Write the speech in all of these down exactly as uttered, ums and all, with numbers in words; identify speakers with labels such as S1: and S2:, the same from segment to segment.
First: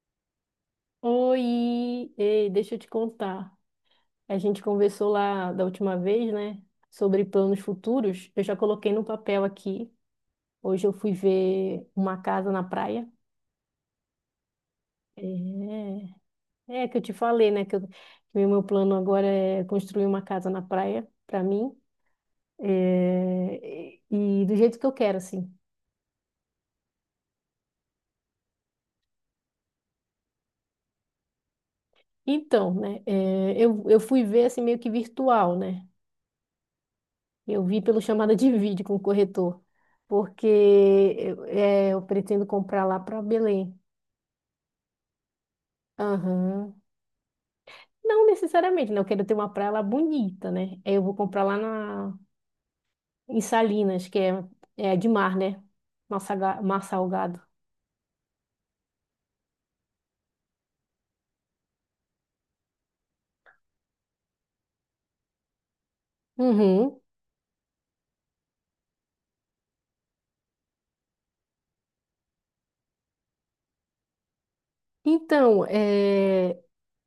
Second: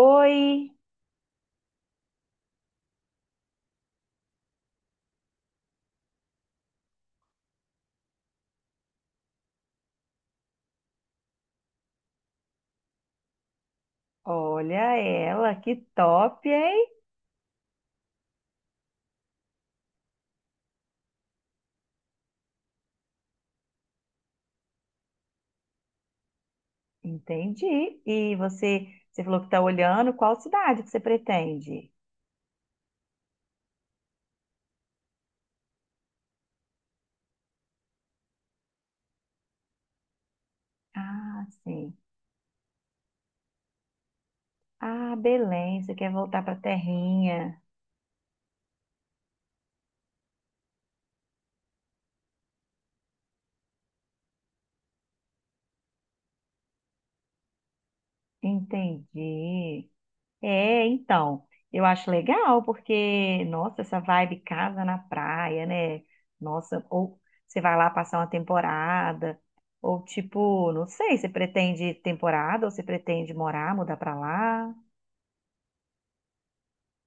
S1: Oi,
S2: Oi, ei, deixa eu te contar. A gente conversou lá da última vez, né, sobre planos futuros. Eu já coloquei no papel aqui. Hoje eu fui ver uma casa na praia.
S1: olha ela, que
S2: É,
S1: top, hein?
S2: é que eu te falei, né, que, eu- que o meu plano agora é construir uma casa na praia para mim, é, e e do jeito que eu quero, assim.
S1: Entendi. E você, você falou que está olhando, qual cidade que você pretende?
S2: Então, né, é, eu, eu fui ver assim meio que virtual, né? Eu vi pelo chamada de vídeo com o corretor, porque eu,
S1: Ah,
S2: é,
S1: sim.
S2: eu pretendo comprar lá para Belém.
S1: Ah, Belém, você quer voltar para a
S2: Aham.
S1: terrinha.
S2: Não necessariamente, né? Eu quero ter uma praia lá bonita, né? Aí eu vou comprar lá na, Em Salinas, que é, é de mar, né? Mar, saga- mar salgado.
S1: Entendi. É, então, eu acho legal porque, nossa, essa vibe casa na praia, né? Nossa,
S2: Uhum.
S1: ou você vai lá passar uma temporada, ou tipo, não sei, você pretende temporada ou você pretende morar, mudar para lá?
S2: Então, é,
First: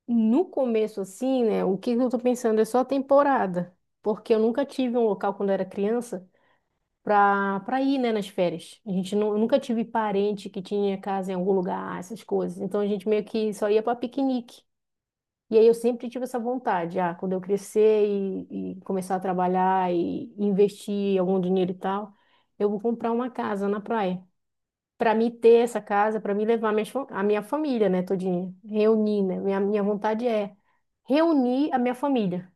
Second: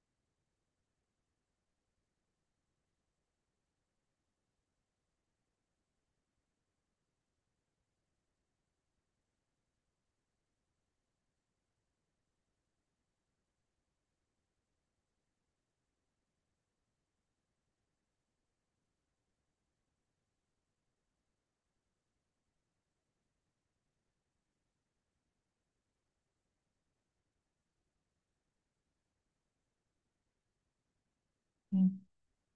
S2: no começo, assim, né, o que eu tô pensando é só a temporada, porque eu nunca tive um local quando eu era criança pra, pra ir, né, nas férias. A gente nu- nunca tive parente que tinha casa em algum lugar, ah, essas coisas. Então a gente meio que só ia para piquenique. E aí eu sempre tive essa vontade, ah, quando eu crescer e, e começar a trabalhar e investir algum dinheiro e tal, eu vou comprar uma casa na praia. Para mim ter essa casa, para mim levar minhas, fa- a minha família, né, todinha, reunir, né? Minha, minha vontade é reunir a minha família.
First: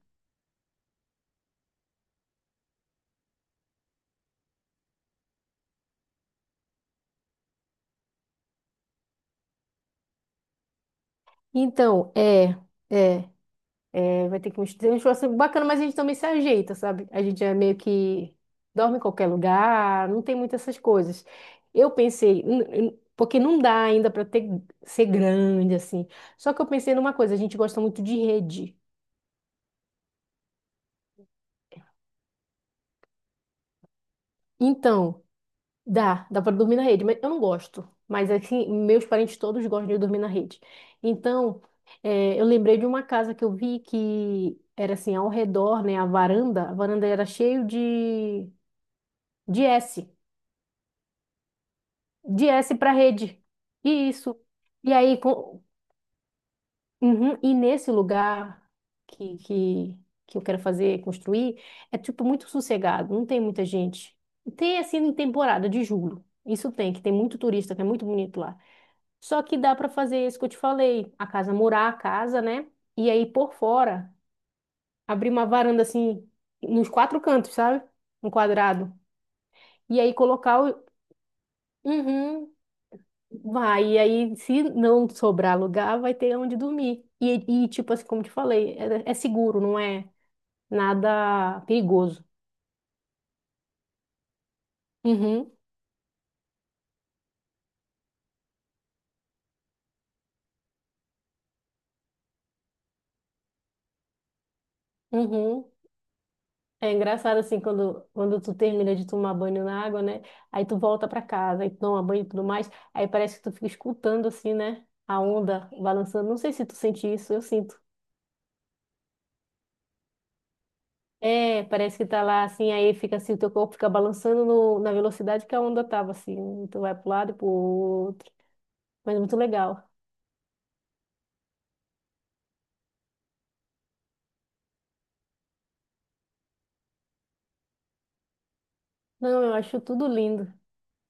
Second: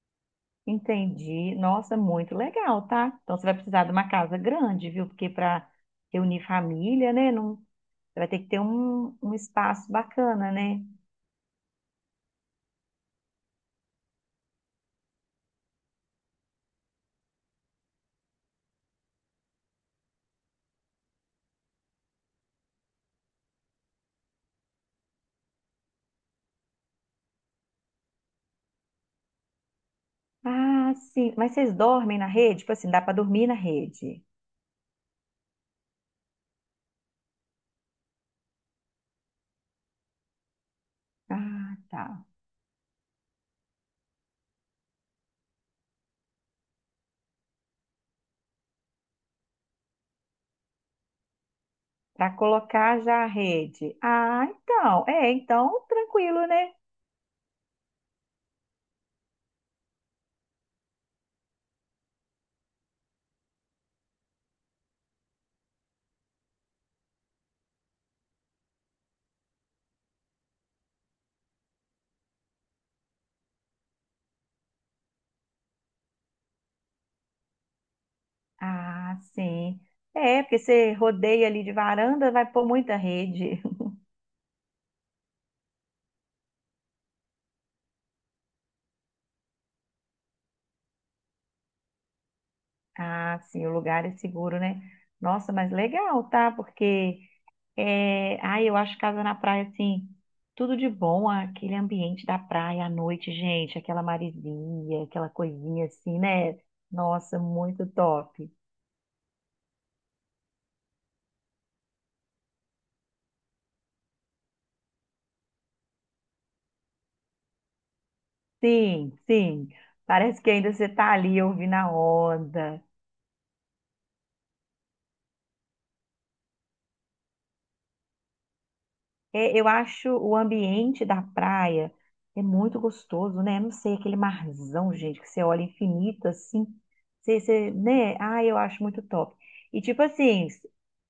S1: Entendi. Nossa, muito legal, tá? Então você vai precisar de uma casa grande, viu? Porque para reunir família, né? Não... Você vai ter que ter um, um espaço bacana, né?
S2: Então, é, é. É, vai ter que mostrar um esforço bacana, mas a gente também se ajeita, sabe? A gente é meio que dorme em qualquer lugar, não tem muitas essas coisas. Eu pensei, n- n- Porque não dá ainda para ter ser grande assim. Só que eu pensei numa coisa, a gente gosta muito de rede.
S1: Ah, sim. Mas vocês dormem na rede? Tipo assim, dá para dormir na rede?
S2: Então, dá, dá para dormir na rede, mas eu não gosto. Mas assim, meus parentes todos gostam de dormir na rede. Então,
S1: Ah, tá.
S2: eh, eu lembrei de uma casa que eu vi que era assim, ao redor, né, a varanda, a varanda era cheio de de S.
S1: Para
S2: De S para
S1: colocar já a
S2: rede.
S1: rede.
S2: E Isso.
S1: Ah,
S2: E
S1: então.
S2: aí,
S1: É,
S2: com...
S1: então tranquilo, né?
S2: Uhum. E nesse lugar que, que, que eu quero fazer, construir, é tipo muito sossegado, não tem muita gente. Tem assim em temporada de julho. Isso tem, que tem muito turista, que é muito bonito lá. Só que dá para fazer isso que eu te falei, a casa murar a casa, né? E aí por fora, abrir uma varanda assim nos quatro cantos, sabe? Um quadrado.
S1: Ah, sim.
S2: E aí
S1: É, porque
S2: colocar o...
S1: você rodeia ali de varanda, vai
S2: Uhum.
S1: pôr muita rede.
S2: Vai, e aí, se não sobrar lugar, vai ter onde dormir. E, e tipo assim, como te falei, é, é seguro, não é nada perigoso.
S1: Ah, sim, o lugar é seguro, né?
S2: Uhum,
S1: Nossa, mas legal, tá? Porque é, ai, eu acho casa na praia, assim, tudo de bom, aquele ambiente da praia à noite, gente, aquela maresia, aquela
S2: uhum.
S1: coisinha assim, né?
S2: É
S1: Nossa,
S2: engraçado assim,
S1: muito
S2: quando, quando
S1: top.
S2: tu termina de tomar banho na água, né? Aí tu volta pra casa, aí tu toma banho e tudo mais. Aí parece que tu fica escutando assim, né, a onda balançando. Não sei se tu sente isso, eu sinto.
S1: Sim, sim, parece que ainda você tá ali
S2: É,
S1: ouvindo a
S2: parece que tá lá assim,
S1: onda.
S2: aí fica assim, o teu corpo fica balançando no- na velocidade que a onda tava assim. Tu vai pro lado e pro outro. Mas é muito
S1: É, eu
S2: legal.
S1: acho o ambiente da praia é muito gostoso, né? Não sei, aquele marzão, gente, que você olha infinito assim, você, você, né? Ah, eu acho muito top.
S2: Não, eu acho
S1: E tipo
S2: tudo
S1: assim,
S2: lindo.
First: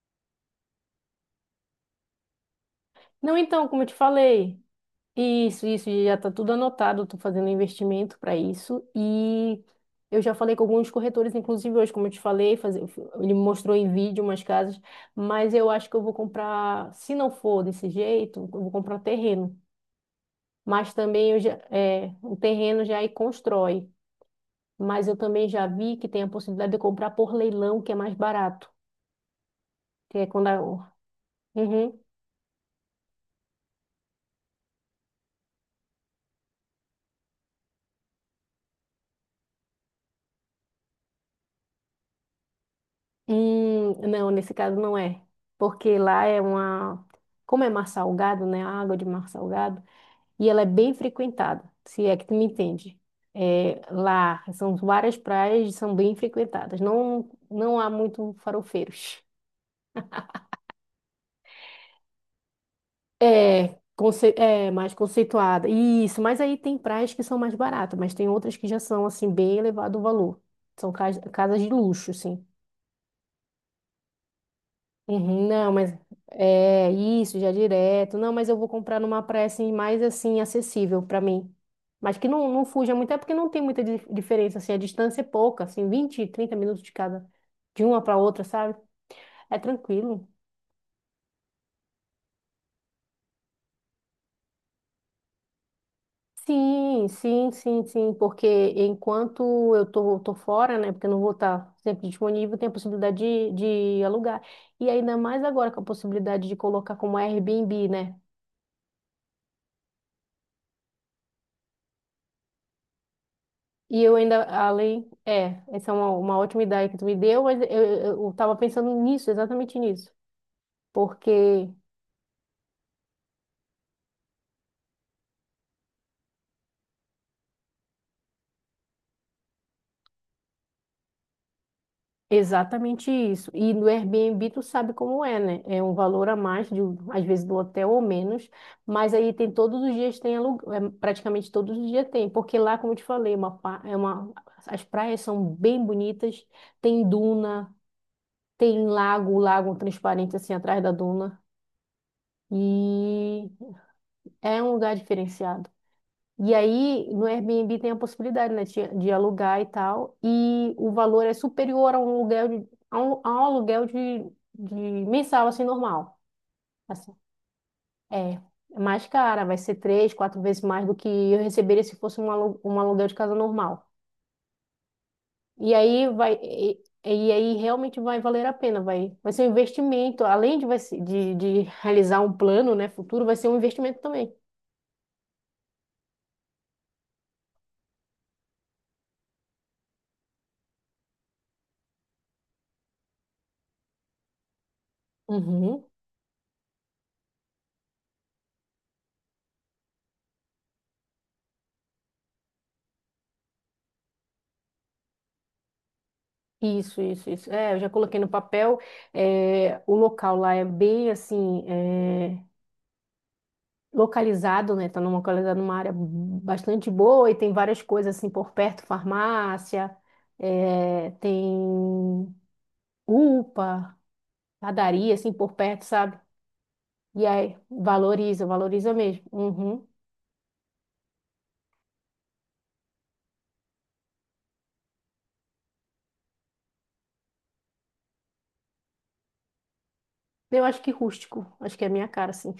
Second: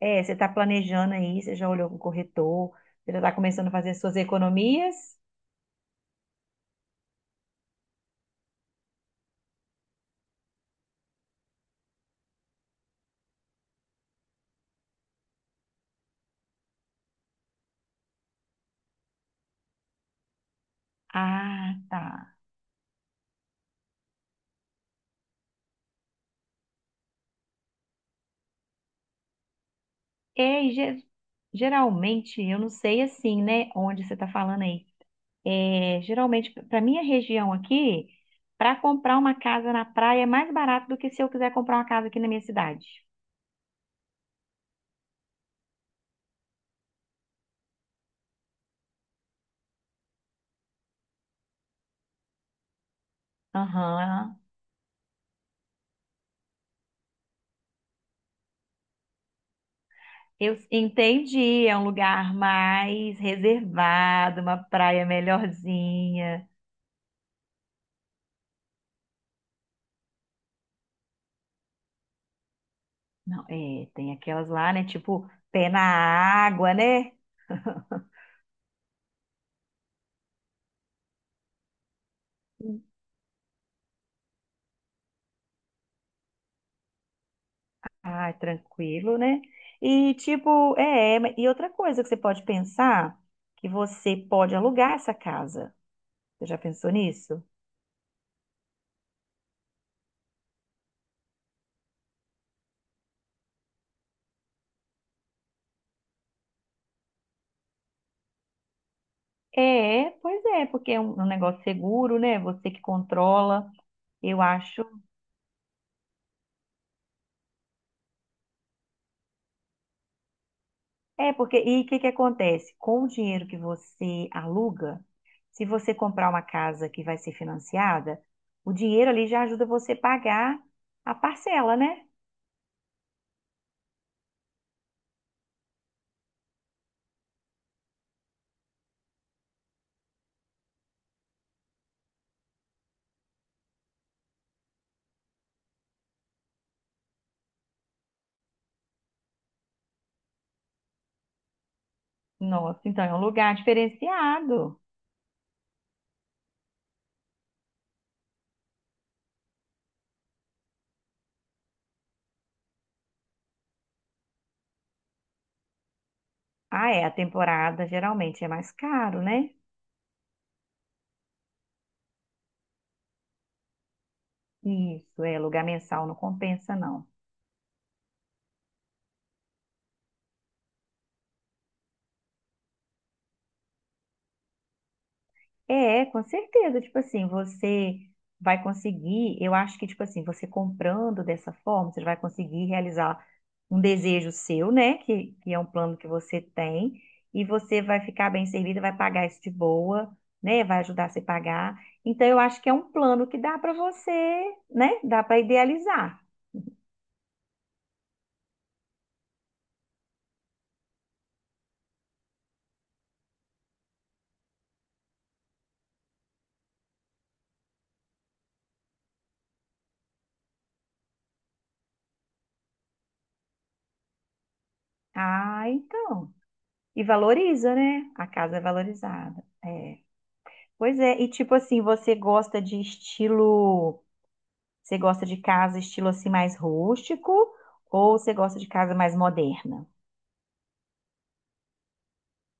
S1: é, você tá planejando aí, você já olhou com o corretor, você já tá
S2: Não, então,
S1: começando a
S2: como eu te
S1: fazer suas
S2: falei,
S1: economias?
S2: isso, isso, já está tudo anotado. Estou fazendo investimento para isso e eu já falei com alguns corretores, inclusive hoje, como eu te falei, fazer, ele me mostrou em vídeo umas casas, mas eu acho que eu vou comprar, se não for desse jeito, eu vou comprar terreno. Mas também eu já,
S1: Ah,
S2: é, O
S1: tá.
S2: terreno já aí constrói, mas eu também já vi que tem a possibilidade de comprar por leilão, que é mais barato, que é quando a...
S1: É, e ge-
S2: Uhum.
S1: geralmente, eu não sei assim, né? Onde você tá falando aí. É, geralmente, para minha região aqui, para comprar uma casa na praia é mais barato do que se eu quiser comprar uma casa aqui na minha cidade.
S2: Hum, não, nesse caso não é. Porque lá é uma. Como é mar salgado, né? A água de mar salgado. E ela é bem frequentada, se é que tu me entende. É,
S1: Aham.
S2: lá são várias praias e são bem frequentadas. Não, não há muito farofeiros.
S1: Eu entendi, é um lugar mais
S2: É, conce-
S1: reservado, uma
S2: é mais
S1: praia
S2: conceituada. Isso, mas
S1: melhorzinha.
S2: aí tem praias que são mais baratas, mas tem outras que já são, assim, bem elevado o valor. São cas- casas de luxo, assim.
S1: Não, é, tem aquelas lá, né? Tipo,
S2: Uhum,
S1: pé
S2: não,
S1: na
S2: mas
S1: água,
S2: é
S1: né?
S2: isso, já é direto. Não, mas eu vou comprar numa praia assim, mais assim, acessível para mim. Mas que não, não fuja muito, é porque não tem muita di- diferença, assim, a distância é pouca, assim, vinte, trinta minutos de cada, de uma para
S1: Ah,
S2: outra, sabe?
S1: tranquilo, né?
S2: É
S1: E
S2: tranquilo.
S1: tipo, é, é, e outra coisa que você pode pensar, que você pode alugar essa casa. Você já pensou
S2: Sim,
S1: nisso?
S2: sim, sim, sim, porque enquanto eu tô, tô fora, né, porque eu não vou estar sempre disponível, tem a possibilidade de, de alugar. E ainda mais agora com a possibilidade de colocar como Airbnb, né?
S1: É, pois é, porque é um um negócio seguro, né? Você que controla,
S2: E eu
S1: eu
S2: ainda,
S1: acho.
S2: além, é, Essa é uma, uma ótima ideia que tu me deu, mas eu, eu, eu tava pensando nisso, exatamente nisso.
S1: É, porque,
S2: Porque,
S1: e o que que acontece? Com o dinheiro que você aluga, se você comprar uma casa que vai ser financiada, o dinheiro ali já ajuda você a pagar a parcela, né?
S2: exatamente isso. E no Airbnb tu sabe como é, né? É um valor a mais, de, um- às vezes do hotel ou menos, mas aí tem todos os dias tem aluguel, é, praticamente todos os dias tem. Porque lá, como eu te falei, é uma, pa- é uma, as praias são bem bonitas, tem duna, tem lago, lago transparente assim atrás da duna.
S1: Nossa, então é um
S2: E
S1: lugar
S2: é um
S1: diferenciado.
S2: lugar diferenciado. E aí, no Airbnb tem a possibilidade, né, de, de alugar e tal, e o valor é superior a um aluguel de, a um, a um aluguel de, de mensal, assim, normal.
S1: Ah, é, a
S2: Assim,
S1: temporada
S2: é, é
S1: geralmente é mais
S2: mais
S1: caro,
S2: cara,
S1: né?
S2: vai ser três, quatro vezes mais do que eu receberia se fosse um, alu, um aluguel de casa normal.
S1: Isso, é, lugar
S2: E aí
S1: mensal não
S2: vai,
S1: compensa,
S2: e,
S1: não.
S2: e aí realmente vai valer a pena, vai, vai ser um investimento, além de, vai ser- de, de realizar um plano, né, futuro, vai ser um investimento também.
S1: É, com certeza. Tipo assim, você vai conseguir, eu acho que, tipo assim, você comprando dessa forma, você vai conseguir realizar um desejo seu, né? Que, que é um
S2: Uhum.
S1: plano que você tem, e você vai ficar bem servida, vai pagar isso de boa, né? Vai ajudar você a pagar. Então, eu acho que é um plano que dá para você, né? Dá para idealizar.
S2: Isso, isso, isso. É, eu já coloquei no papel. É, o local lá é bem assim, é, localizado, né? Tá numa- localizado numa área bastante boa e tem várias coisas assim por perto, farmácia, é, tem UPA, padaria assim por
S1: Ah,
S2: perto, sabe?
S1: então. E
S2: E aí,
S1: valoriza, né? A
S2: valoriza,
S1: casa é
S2: valoriza mesmo.
S1: valorizada.
S2: Uhum.
S1: É. Pois é, e tipo assim, você gosta de estilo. Você gosta de casa estilo assim mais rústico ou você gosta de casa mais moderna?
S2: Eu acho que rústico, acho que é a minha cara, assim.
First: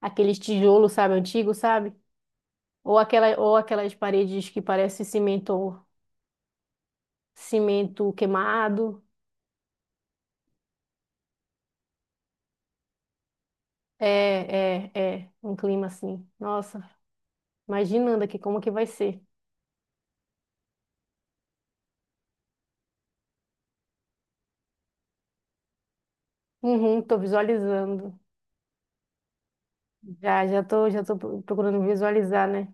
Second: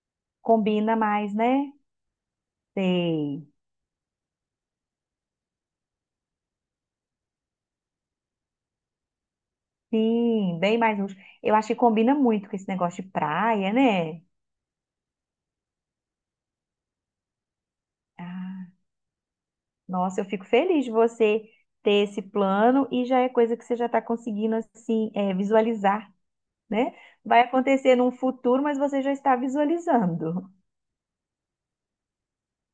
S2: Aqueles tijolos,
S1: Combina
S2: sabe,
S1: mais,
S2: antigo,
S1: né?
S2: sabe? Ou aquela,
S1: Sei.
S2: ou aquelas paredes que parece cimento, cimento queimado.
S1: Sim, bem mais rústico. Eu acho que combina muito com esse negócio de praia,
S2: É,
S1: né?
S2: é, é, um clima assim. Nossa, imaginando aqui como
S1: Ah,
S2: que vai ser.
S1: nossa, eu fico feliz de você ter esse plano e já é coisa que você já está conseguindo assim é, visualizar, né?
S2: Uhum, tô
S1: Vai acontecer num
S2: visualizando.
S1: futuro, mas você já está
S2: Já,
S1: visualizando.
S2: já tô, já tô pro- procurando visualizar, né?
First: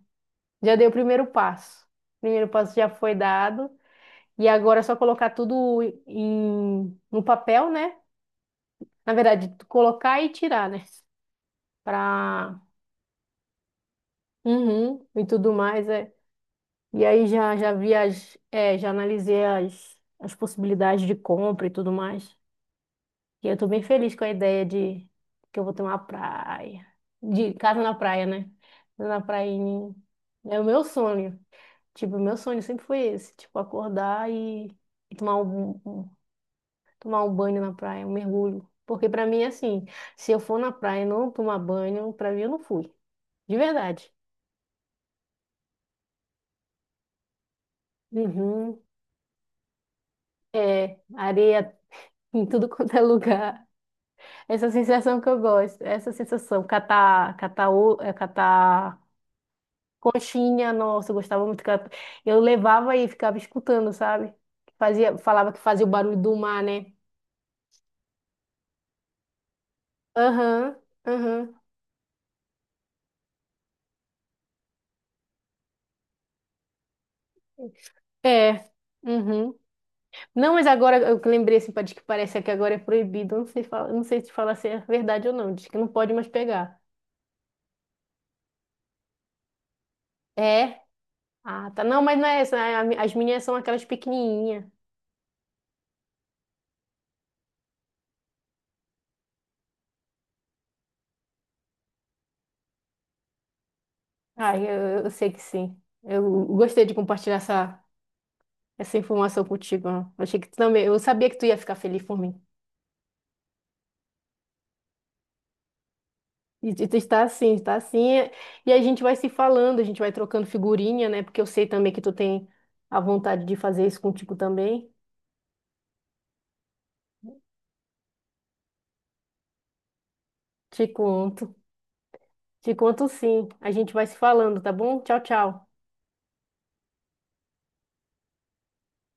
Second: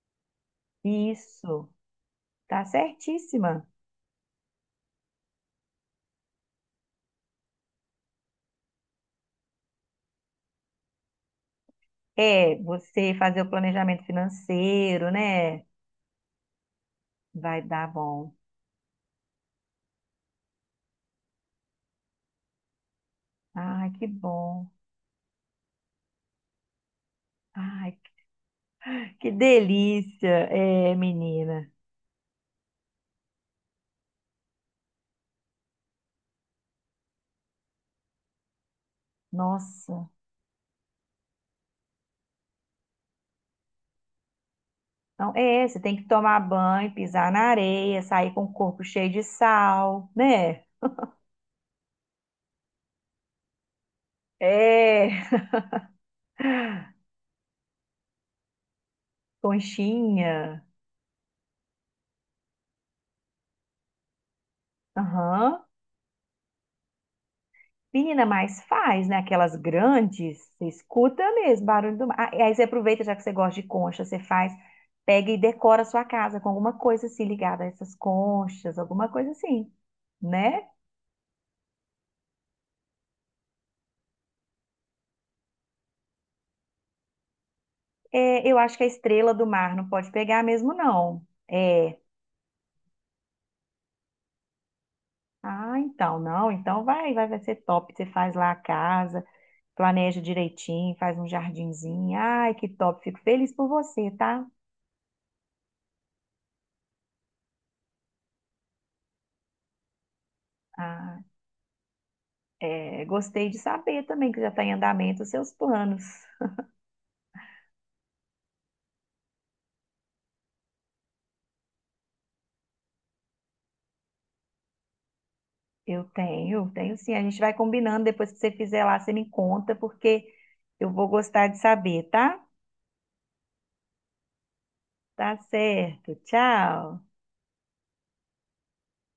S2: Já dei o primeiro
S1: Isso,
S2: passo. O primeiro
S1: tá
S2: passo já foi
S1: certíssima.
S2: dado. E agora é só colocar tudo em, no papel, né? Na verdade, tu colocar e tirar, né?
S1: É,
S2: Pra,
S1: você fazer o planejamento
S2: uhum,
S1: financeiro,
S2: e tudo
S1: né?
S2: mais, é. E aí já,
S1: Vai
S2: já
S1: dar
S2: vi
S1: bom.
S2: as, é, já analisei as, as possibilidades de compra e tudo mais. E eu tô bem
S1: Ai, que
S2: feliz com a ideia
S1: bom.
S2: de que eu vou ter uma praia. De casa na
S1: Ai,
S2: praia, né? Casa Na
S1: que
S2: praia em-
S1: delícia,
S2: É o meu
S1: é,
S2: sonho.
S1: menina.
S2: Tipo, o meu sonho sempre foi esse. Tipo, acordar e, e tomar um, um- tomar um banho na praia, um mergulho. Porque pra mim, é assim,
S1: Nossa.
S2: se eu for na praia e não tomar banho, pra mim eu não fui. De verdade.
S1: Então, é, você tem que tomar banho, pisar na areia, sair com o
S2: Uhum.
S1: corpo cheio de sal, né?
S2: É, areia em tudo quanto é lugar. Essa
S1: É,
S2: sensação que eu gosto. Essa sensação, catar, catar, o- é, catar
S1: conchinha.
S2: conchinha, nossa, eu gostava muito. que ela- Eu levava e ficava escutando, sabe? Fazia, falava que
S1: Aham.
S2: fazia o barulho do mar, né?
S1: Menina, mas faz, né? Aquelas grandes, você
S2: Aham,
S1: escuta
S2: aham.
S1: mesmo barulho do mar. Ah, e aí você aproveita, já que você gosta de concha, você faz, pega e decora a sua casa com alguma coisa assim ligada a essas
S2: É.
S1: conchas, alguma coisa
S2: Uhum.
S1: assim,
S2: Não,
S1: né?
S2: mas agora eu que lembrei assim, pá, diz que parece que agora é proibido. Eu não sei, fala- eu não sei se falar se é verdade ou não. Diz que não pode mais pegar.
S1: É, eu acho que a estrela do mar não pode pegar mesmo,
S2: É?
S1: não.
S2: Ah, tá.
S1: É.
S2: Não, mas não é essa. a- a- As minhas são aquelas pequenininhas.
S1: Ah, então, não. Então vai, vai, vai ser top. Você faz lá a casa, planeja direitinho, faz um jardinzinho. Ai, que top. Fico feliz por você, tá?
S2: Ah, eu, eu sei que sim. Eu gostei de compartilhar essa, essa informação contigo, ó. Achei que tu também. Eu
S1: Ah,
S2: sabia que tu ia ficar feliz por mim.
S1: é, gostei de saber também que já está em andamento os seus planos.
S2: E e está assim, está assim, é. E a gente vai se falando, a gente vai trocando figurinha, né? Porque eu sei também que tu tem a vontade de fazer isso contigo também.
S1: Eu tenho, tenho sim. A gente vai combinando. Depois que você fizer lá, você me conta, porque
S2: Te
S1: eu vou gostar
S2: conto.
S1: de saber, tá?
S2: Te conto sim. A gente vai se falando, tá bom? Tchau,
S1: Tá
S2: tchau.
S1: certo. Tchau.